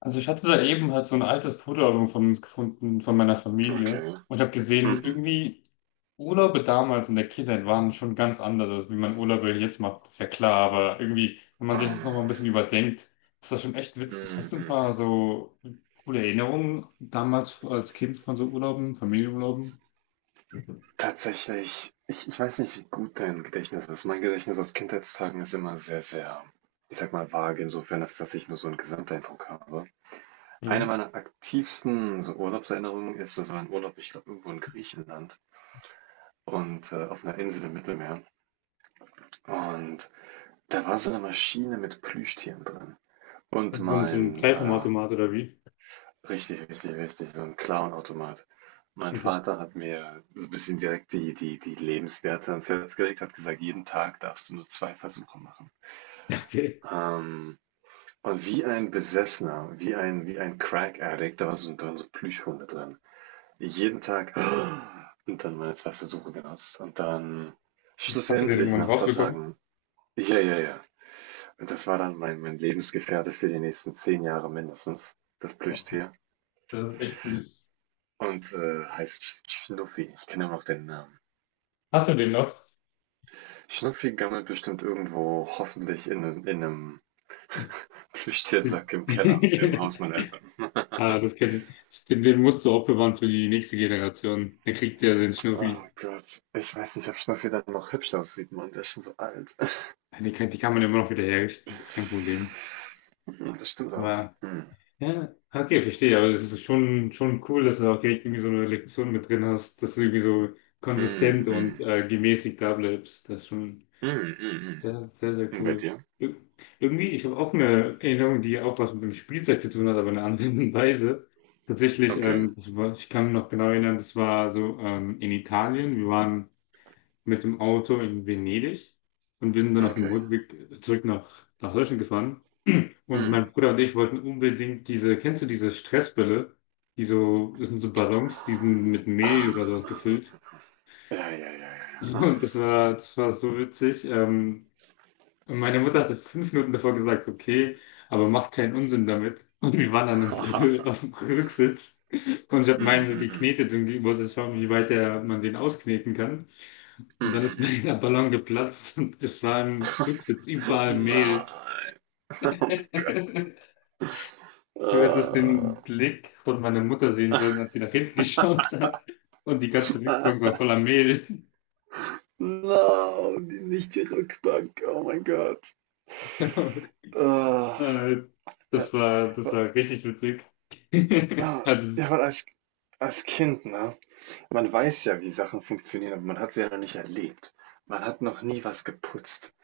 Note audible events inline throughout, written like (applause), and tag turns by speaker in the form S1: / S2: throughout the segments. S1: Also ich hatte da eben halt so ein altes Fotoalbum von uns gefunden, von meiner Familie.
S2: Okay.
S1: Und habe gesehen,
S2: Mhm.
S1: irgendwie Urlaube damals in der Kindheit waren schon ganz anders, als wie man Urlaube jetzt macht, ist ja klar. Aber irgendwie, wenn man sich das
S2: Ah.
S1: nochmal ein bisschen überdenkt, ist das schon echt witzig.
S2: Mhm.
S1: Hast du ein
S2: Mhm.
S1: paar so coole Erinnerungen damals als Kind von so Urlauben, Familienurlauben?
S2: Tatsächlich, ich weiß nicht, wie gut dein Gedächtnis ist. Mein Gedächtnis aus Kindheitstagen ist immer sehr, sehr, ich sag mal, vage, insofern, als dass ich nur so einen Gesamteindruck habe. Eine
S1: Mhm.
S2: meiner aktivsten so Urlaubserinnerungen ist, das war ein Urlaub, ich glaube, irgendwo in Griechenland und auf einer Insel im Mittelmeer. Und da war so eine Maschine mit Plüschtieren drin. Und
S1: Also so ein
S2: mein
S1: Kleinformatomat oder wie?
S2: richtig, richtig, richtig, so 'n Clownautomat. Mein
S1: Okay. (laughs)
S2: Vater hat mir so ein bisschen direkt die Lebenswerte ans Herz gelegt, hat gesagt: „Jeden Tag darfst du nur 2 Versuche machen.“
S1: Ja, okay.
S2: Ähm, und wie ein Besessener, wie ein Crack Addict, da war so dann so Plüschhunde drin. Jeden Tag (gasps) und dann meine 2 Versuche genutzt und dann
S1: Das hast du dir
S2: schlussendlich
S1: irgendwann
S2: nach ein paar
S1: rausbekommen?
S2: Tagen ja, ja, ja. Und das war dann mein Lebensgefährte für die nächsten 10 Jahre mindestens, das
S1: Okay.
S2: Plüschtier.
S1: Das ist echt süß.
S2: Und heißt Schnuffi. Ich kenne immer noch den Namen.
S1: Hast du den noch?
S2: Schnuffi gammelt bestimmt irgendwo, hoffentlich in einem Plüschtiersack im Keller, im Haus
S1: (laughs)
S2: meiner Eltern.
S1: Ah, das kennt, das- den, den musst du aufbewahren für die nächste Generation. Dann kriegt der seinen
S2: Oh
S1: Schnuffi.
S2: Gott. Ich weiß nicht, ob Schnuffi dann noch hübsch aussieht, Mann. Der ist schon so alt.
S1: Ja, die kann man immer noch wieder herrichten, das ist kein Problem.
S2: Hm, das stimmt auch.
S1: Aber,
S2: Hm.
S1: ja, okay, verstehe. Aber es ist schon cool, dass du auch direkt irgendwie so eine Lektion mit drin hast, dass du irgendwie so konsistent
S2: Hm,
S1: und
S2: hm.
S1: gemäßigt da bleibst. Das ist schon
S2: Hm, hm, hm.
S1: sehr, sehr, sehr
S2: Und bei
S1: cool.
S2: dir?
S1: Ir- Irgendwie, ich habe auch eine Erinnerung, die auch was mit dem Spielzeug zu tun hat, aber in einer anderen (laughs) Weise. Tatsächlich,
S2: Okay,
S1: das war, ich kann mich noch genau erinnern, das war so in Italien. Wir waren mit dem Auto in Venedig und wir sind dann auf dem
S2: okay.
S1: Rückweg zurück nach Deutschland gefahren. Und mein
S2: Hm.
S1: Bruder und ich wollten unbedingt diese, kennst du diese Stressbälle? Die so, das sind so Ballons, die sind mit Mehl oder
S2: Ah, ah,
S1: sowas
S2: ah.
S1: gefüllt.
S2: Ja, ja, ja, ja,
S1: (laughs)
S2: ja.
S1: Und
S2: Ah.
S1: das war so witzig. Und meine Mutter hatte 5 Minuten davor gesagt, okay, aber macht keinen Unsinn damit. Und wir waren dann im, (laughs) auf
S2: (laughs)
S1: dem Rücksitz und ich habe meinen
S2: Hm,
S1: so
S2: hm, hm.
S1: geknetet und wollte schauen, man den auskneten kann.
S2: Hm,
S1: Und dann
S2: hm,
S1: ist mir
S2: hm.
S1: (laughs) der Ballon geplatzt und es war im Rücksitz überall Mehl.
S2: Nein. (laughs) Oh mein Gott.
S1: (laughs) Du hättest
S2: Ah,
S1: den Blick von meiner Mutter sehen sollen, als sie nach hinten (laughs) geschaut hat. Und die ganze
S2: ah,
S1: Rückbank war voller Mehl. (laughs)
S2: no, die, nicht die Rückbank. Oh mein Gott. Ah,
S1: Äh,
S2: ja,
S1: Das war richtig witzig. (laughs)
S2: ah,
S1: Also,
S2: ja, weil als Kind, ne? Man weiß ja, wie Sachen funktionieren, aber man hat sie ja noch nicht erlebt. Man hat noch nie was geputzt.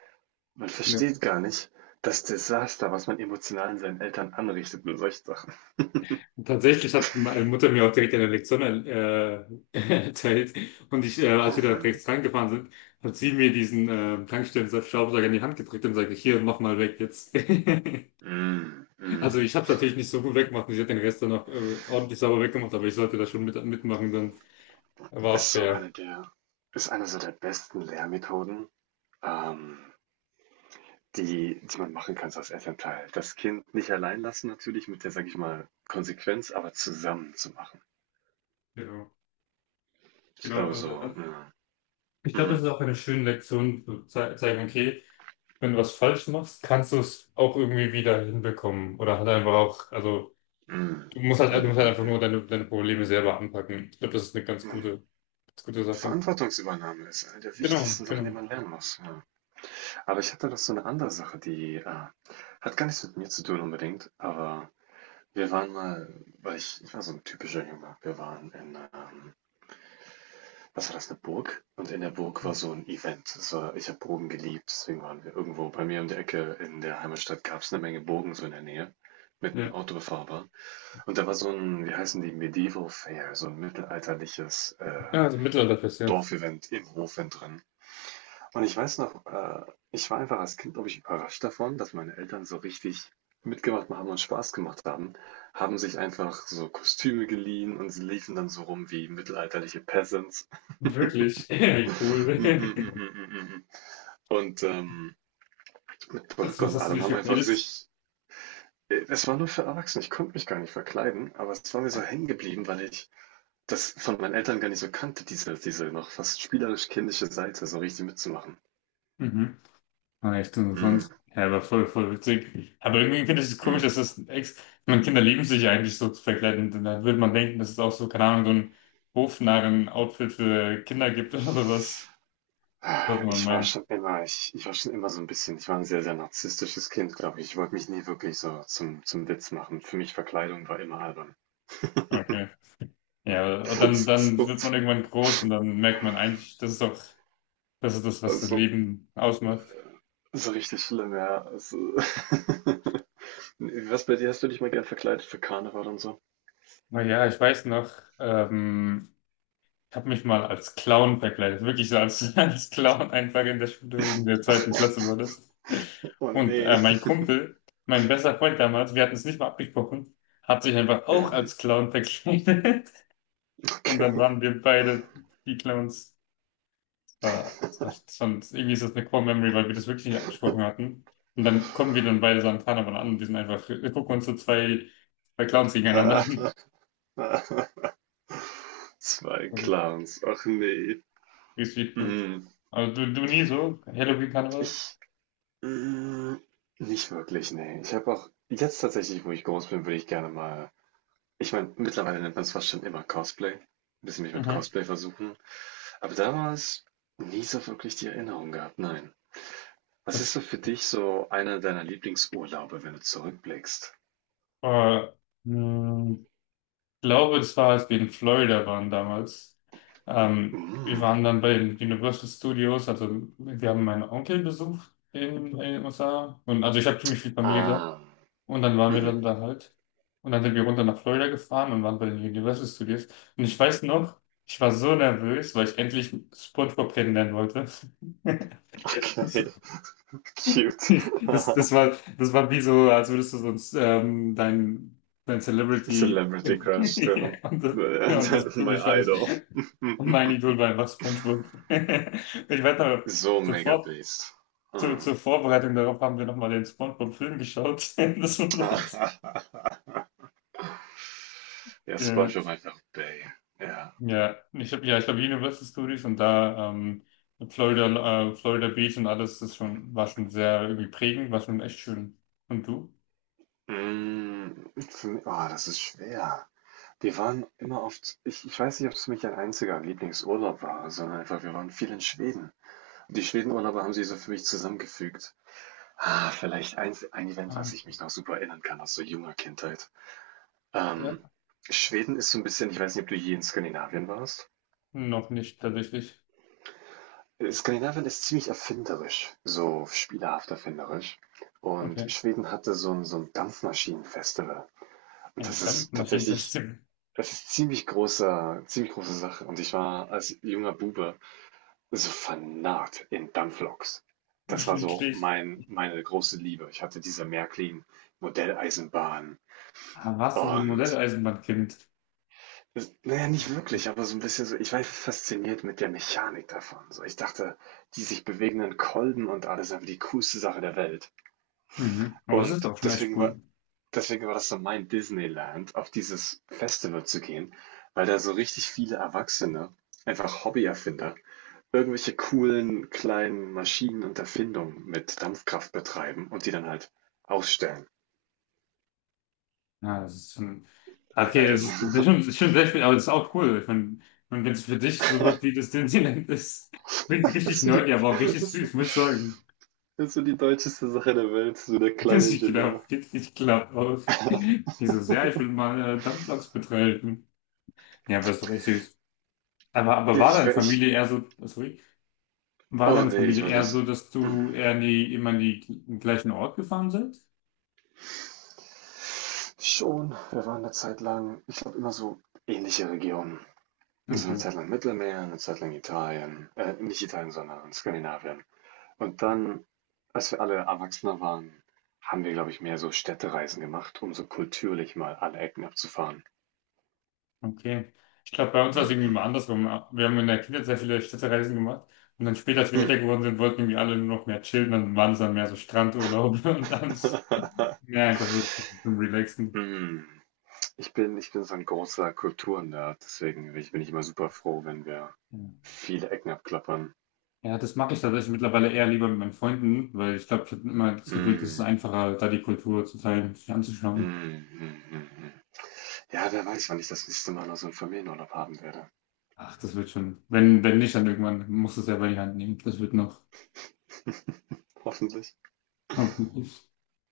S2: Man
S1: ne.
S2: versteht gar nicht das Desaster, was man emotional in seinen Eltern anrichtet mit solchen Sachen.
S1: Tatsächlich hat meine Mutter mir auch direkt eine Lektion (laughs) erzählt. Und als wir da
S2: Mhm.
S1: direkt rangefahren sind, hat sie mir diesen Tankstellen-Staubsauger in die Hand gedrückt und sagte, hier, mach mal weg jetzt. (laughs)
S2: Mm,
S1: Also
S2: mm.
S1: ich habe es natürlich nicht so gut weggemacht und sie hat den Rest dann auch ordentlich sauber weggemacht, aber ich sollte da schon mitmachen, dann war auch
S2: Ist so
S1: fair.
S2: eine der, ist eine so der besten Lehrmethoden. Ähm, Die die man machen kann so als Elternteil. Das Kind nicht allein lassen natürlich mit der, sage ich mal, Konsequenz, aber zusammen zu machen.
S1: Genau.
S2: Ich
S1: Genau.
S2: glaube
S1: Und,
S2: so, ja.
S1: ich glaube, das ist
S2: Mhm.
S1: auch eine schöne Lektion, zu zeigen, okay, wenn du was falsch machst, kannst du es auch irgendwie wieder hinbekommen. Oder halt einfach auch, also
S2: Mhm.
S1: du
S2: Mhm,
S1: musst halt einfach
S2: mhm,
S1: nur deine Probleme selber anpacken. Ich glaube, das ist eine ganz
S2: mhm.
S1: ganz gute Sache.
S2: Verantwortungsübernahme ist eine der
S1: Genau,
S2: wichtigsten Sachen,
S1: genau.
S2: die man lernen muss, ja. Aber ich hatte noch so eine andere Sache, die, hat gar nichts mit mir zu tun unbedingt, aber wir waren mal weil ich war so ein typischer Junge. Wir waren in, was war das, eine Burg? Und in der Burg war so ein Event. Das war, ich habe Burgen geliebt, deswegen waren wir irgendwo bei mir um die Ecke in der Heimatstadt gab es eine Menge Burgen so in der Nähe, mit dem
S1: Ja,
S2: Auto befahrbar. Und da war so ein, wie heißen die, Medieval Fair, so ein mittelalterliches
S1: ja also Mittelalterfest, ja.
S2: Dorfevent im Hof drin. Und ich weiß noch, ich war einfach als Kind, glaube ich, überrascht davon, dass meine Eltern so richtig mitgemacht haben und Spaß gemacht haben, haben sich einfach so Kostüme geliehen und sie liefen dann so rum wie mittelalterliche Peasants. (laughs)
S1: Wirklich? (laughs) Wie
S2: Mm,
S1: cool.
S2: mm, mm,
S1: (laughs)
S2: mm, mm, mm. Und mit
S1: Also,
S2: Perücke
S1: was
S2: und
S1: hast du
S2: allem
S1: dir
S2: haben
S1: schon
S2: einfach
S1: geredet?
S2: sich. Es war nur für Erwachsene, ich konnte mich gar nicht verkleiden, aber es war mir so hängen geblieben, weil ich das von meinen Eltern gar nicht so kannte, diese, diese noch fast spielerisch kindliche Seite, so richtig mitzumachen.
S1: Mhm. Ah, echt
S2: Mm,
S1: interessant. Ja, aber voll, voll witzig. Aber irgendwie finde ich es komisch, dass
S2: mm.
S1: das ex. Man, Kinder lieben sich ja eigentlich so zu verkleiden. Und dann würde man denken, dass es auch so, keine Ahnung, so ein Hofnarren-Outfit für Kinder gibt (laughs) oder was. Sollte
S2: Ah,
S1: man
S2: ich war
S1: meinen.
S2: schon immer, ich war schon immer so ein bisschen, ich war ein sehr, sehr narzisstisches Kind, glaube ich. Ich wollte mich nie wirklich so zum, zum Witz machen. Für mich Verkleidung war immer albern.
S1: Okay. Ja, aber dann, dann wird man
S2: (laughs)
S1: irgendwann groß und dann merkt man eigentlich, das ist das,
S2: So,
S1: was das
S2: so,
S1: Leben ausmacht.
S2: so richtig schlimm, ja. Also, (laughs) was bei dir? Hast du dich mal gern verkleidet für Karneval und so?
S1: Naja, ich weiß noch, ähm, ich habe mich mal als Clown verkleidet, wirklich so (laughs) als Clown einfach in der Schule in der zweiten Klasse war
S2: (laughs)
S1: das.
S2: Oh
S1: Und
S2: nee.
S1: mein Kumpel, mein bester Freund damals, wir hatten es nicht mal abgesprochen, hat sich einfach auch
S2: Mhm.
S1: als Clown verkleidet. (laughs) Und dann
S2: Okay. (laughs)
S1: waren wir beide die Clowns. Das war schon, irgendwie ist das eine Core Memory, weil wir das wirklich nicht abgesprochen hatten. Und dann kommen wir dann beide so an Karneval an und wir sind einfach, wir gucken uns so zwei Clowns gegeneinander
S2: Ah,
S1: an. (laughs)
S2: ah, zwei
S1: Das ist
S2: Clans. Ach nee.
S1: richtig gut.
S2: Mhm.
S1: Aber du nie so? Halloween-Karneval?
S2: Ich. Mhm. Nicht wirklich, nee. Ich habe auch jetzt tatsächlich, wo ich groß bin, würde ich gerne mal. Ich meine, mittlerweile nennt man es fast schon immer Cosplay. Ein bisschen mich mit
S1: Mhm.
S2: Cosplay versuchen. Aber damals nie so wirklich die Erinnerung gehabt, nein. Was ist so für dich so einer deiner Lieblingsurlaube, wenn du zurückblickst?
S1: Äh, mh, Ich glaube, das war, als wir in Florida waren damals. Wir
S2: Mhm.
S1: waren dann bei den Universal Studios, also wir haben meinen Onkel besucht in den USA. Und, also ich habe ziemlich viel Familie da.
S2: Ähm,
S1: Und dann waren wir dann
S2: mhm.
S1: da halt. Und dann sind wir runter nach Florida gefahren und waren bei den Universal Studios. Und ich weiß noch, ich war so nervös, weil ich endlich SpongeBob kennenlernen wollte.
S2: Okay,
S1: (laughs)
S2: (laughs) cute.
S1: Das,
S2: (laughs)
S1: das war wie so, als würdest du sonst dein Celebrity (laughs)
S2: Celebrity Crush
S1: ja,
S2: treffen.
S1: und ja, und das für
S2: My
S1: mich war das.
S2: idol.
S1: Und mein Idol war einfach SpongeBob. (laughs) Ich weiß aber,
S2: (laughs) so
S1: zur,
S2: mega
S1: Vor
S2: based.
S1: zur,
S2: Hm.
S1: zur Vorbereitung darauf haben wir nochmal den SpongeBob-Film geschaut. (laughs) Das war
S2: (laughs)
S1: so witzig.
S2: ja,
S1: Ja,
S2: SpongeBob einfach Bay. Ja.
S1: ja, ich habe ja, ich glaube Universal Studios und da Florida, Florida Beach und alles, das schon, war schon sehr irgendwie prägend, war schon echt schön. Und du?
S2: Mm, oh, das ist schwer. Wir waren immer oft, ich weiß nicht, ob es für mich ein einziger Lieblingsurlaub war, sondern einfach, wir waren viel in Schweden. Die Schwedenurlaube haben sie so für mich zusammengefügt. Ah, vielleicht ein Event,
S1: Ah,
S2: was ich mich noch super erinnern kann aus so junger Kindheit. Ähm,
S1: ja,
S2: Schweden ist so ein bisschen ich weiß nicht, ob du je in Skandinavien warst?
S1: noch nicht tatsächlich.
S2: Skandinavien ist ziemlich erfinderisch, so spielerhaft erfinderisch. Und
S1: Okay.
S2: Schweden hatte so ein Dampfmaschinenfestival. Und das
S1: Ein
S2: ist tatsächlich
S1: Dampfmaschinensystem
S2: das ist ziemlich große Sache. Und ich war als junger Bube so vernarrt in Dampfloks.
S1: (laughs)
S2: Das war so
S1: Wirklich.
S2: meine große Liebe. Ich hatte diese Märklin-Modelleisenbahn
S1: Ah, warst du so ein
S2: und
S1: Modelleisenbahnkind?
S2: das, naja, nicht wirklich, aber so ein bisschen so, ich war fasziniert mit der Mechanik davon. So, ich dachte, die sich bewegenden Kolben und alles sind die coolste Sache der Welt.
S1: Mhm. Aber es ist
S2: Und
S1: auch schon echt cool.
S2: deswegen war das so mein Disneyland, auf dieses Festival zu gehen, weil da so richtig viele Erwachsene, einfach Hobbyerfinder, irgendwelche coolen kleinen Maschinen und Erfindungen mit Dampfkraft betreiben und die dann halt ausstellen.
S1: Ja, das ist schon. Okay, es ist,
S2: Also, (laughs)
S1: das ist schon sehr viel, aber das ist auch cool. Ich meine, und wenn es für dich sowas wie das Disneyland ist, klingt
S2: das
S1: richtig
S2: ist so die,
S1: nerdy, aber auch
S2: das
S1: richtig
S2: ist so
S1: süß, muss ich sagen.
S2: das ist so die deutscheste Sache der Welt, so der
S1: (laughs)
S2: kleine Ingenieur.
S1: Ich glaube auch. Dieses, ja, ich will mal Dampfloks betreiben. Ja, aber ist doch echt süß. Aber, aber
S2: Nee,
S1: war
S2: ich,
S1: deine Familie eher so, sorry, War
S2: oh
S1: deine
S2: nee, ich
S1: Familie
S2: weiß
S1: eher so,
S2: das.
S1: dass
S2: Hm.
S1: du eher in immer in die, den gleichen Ort gefahren seid?
S2: Schon, wir waren eine Zeit lang, ich glaube immer so ähnliche Regionen. So eine
S1: Okay.
S2: Zeit lang Mittelmeer, eine Zeit lang Italien, nicht Italien, sondern Skandinavien. Und dann, als wir alle Erwachsener waren, haben wir, glaube ich, mehr so Städtereisen gemacht, um so kulturlich mal alle Ecken abzufahren.
S1: Okay. Ich glaube, bei uns war es irgendwie
S2: Mhm.
S1: mal andersrum. Wir haben in der Kindheit sehr viele Städtereisen gemacht und dann später, als
S2: (laughs)
S1: wir älter
S2: Hm.
S1: geworden sind, wollten irgendwie alle nur noch mehr chillen, dann waren es dann mehr so Strandurlaube (laughs) und dann mehr einfach so zum Relaxen.
S2: Hm. Ich bin so ein großer Kulturnerd, deswegen bin ich immer super froh, wenn wir
S1: Ja,
S2: viele Ecken abklappern.
S1: ja, das mag ich tatsächlich mittlerweile eher lieber mit meinen Freunden, weil ich glaube, ich habe immer das Gefühl, das ist
S2: Hm.
S1: einfacher, da die Kultur zu teilen, sich anzuschauen.
S2: Mhm, mhm, mhm. Ja, wer weiß, wann ich das nächste Mal noch so einen Familienurlaub haben werde.
S1: Ach, das wird schon. Wenn, wenn nicht, dann irgendwann musst du es selber in die Hand nehmen. Das wird noch.
S2: (laughs) Hoffentlich.
S1: Na gut.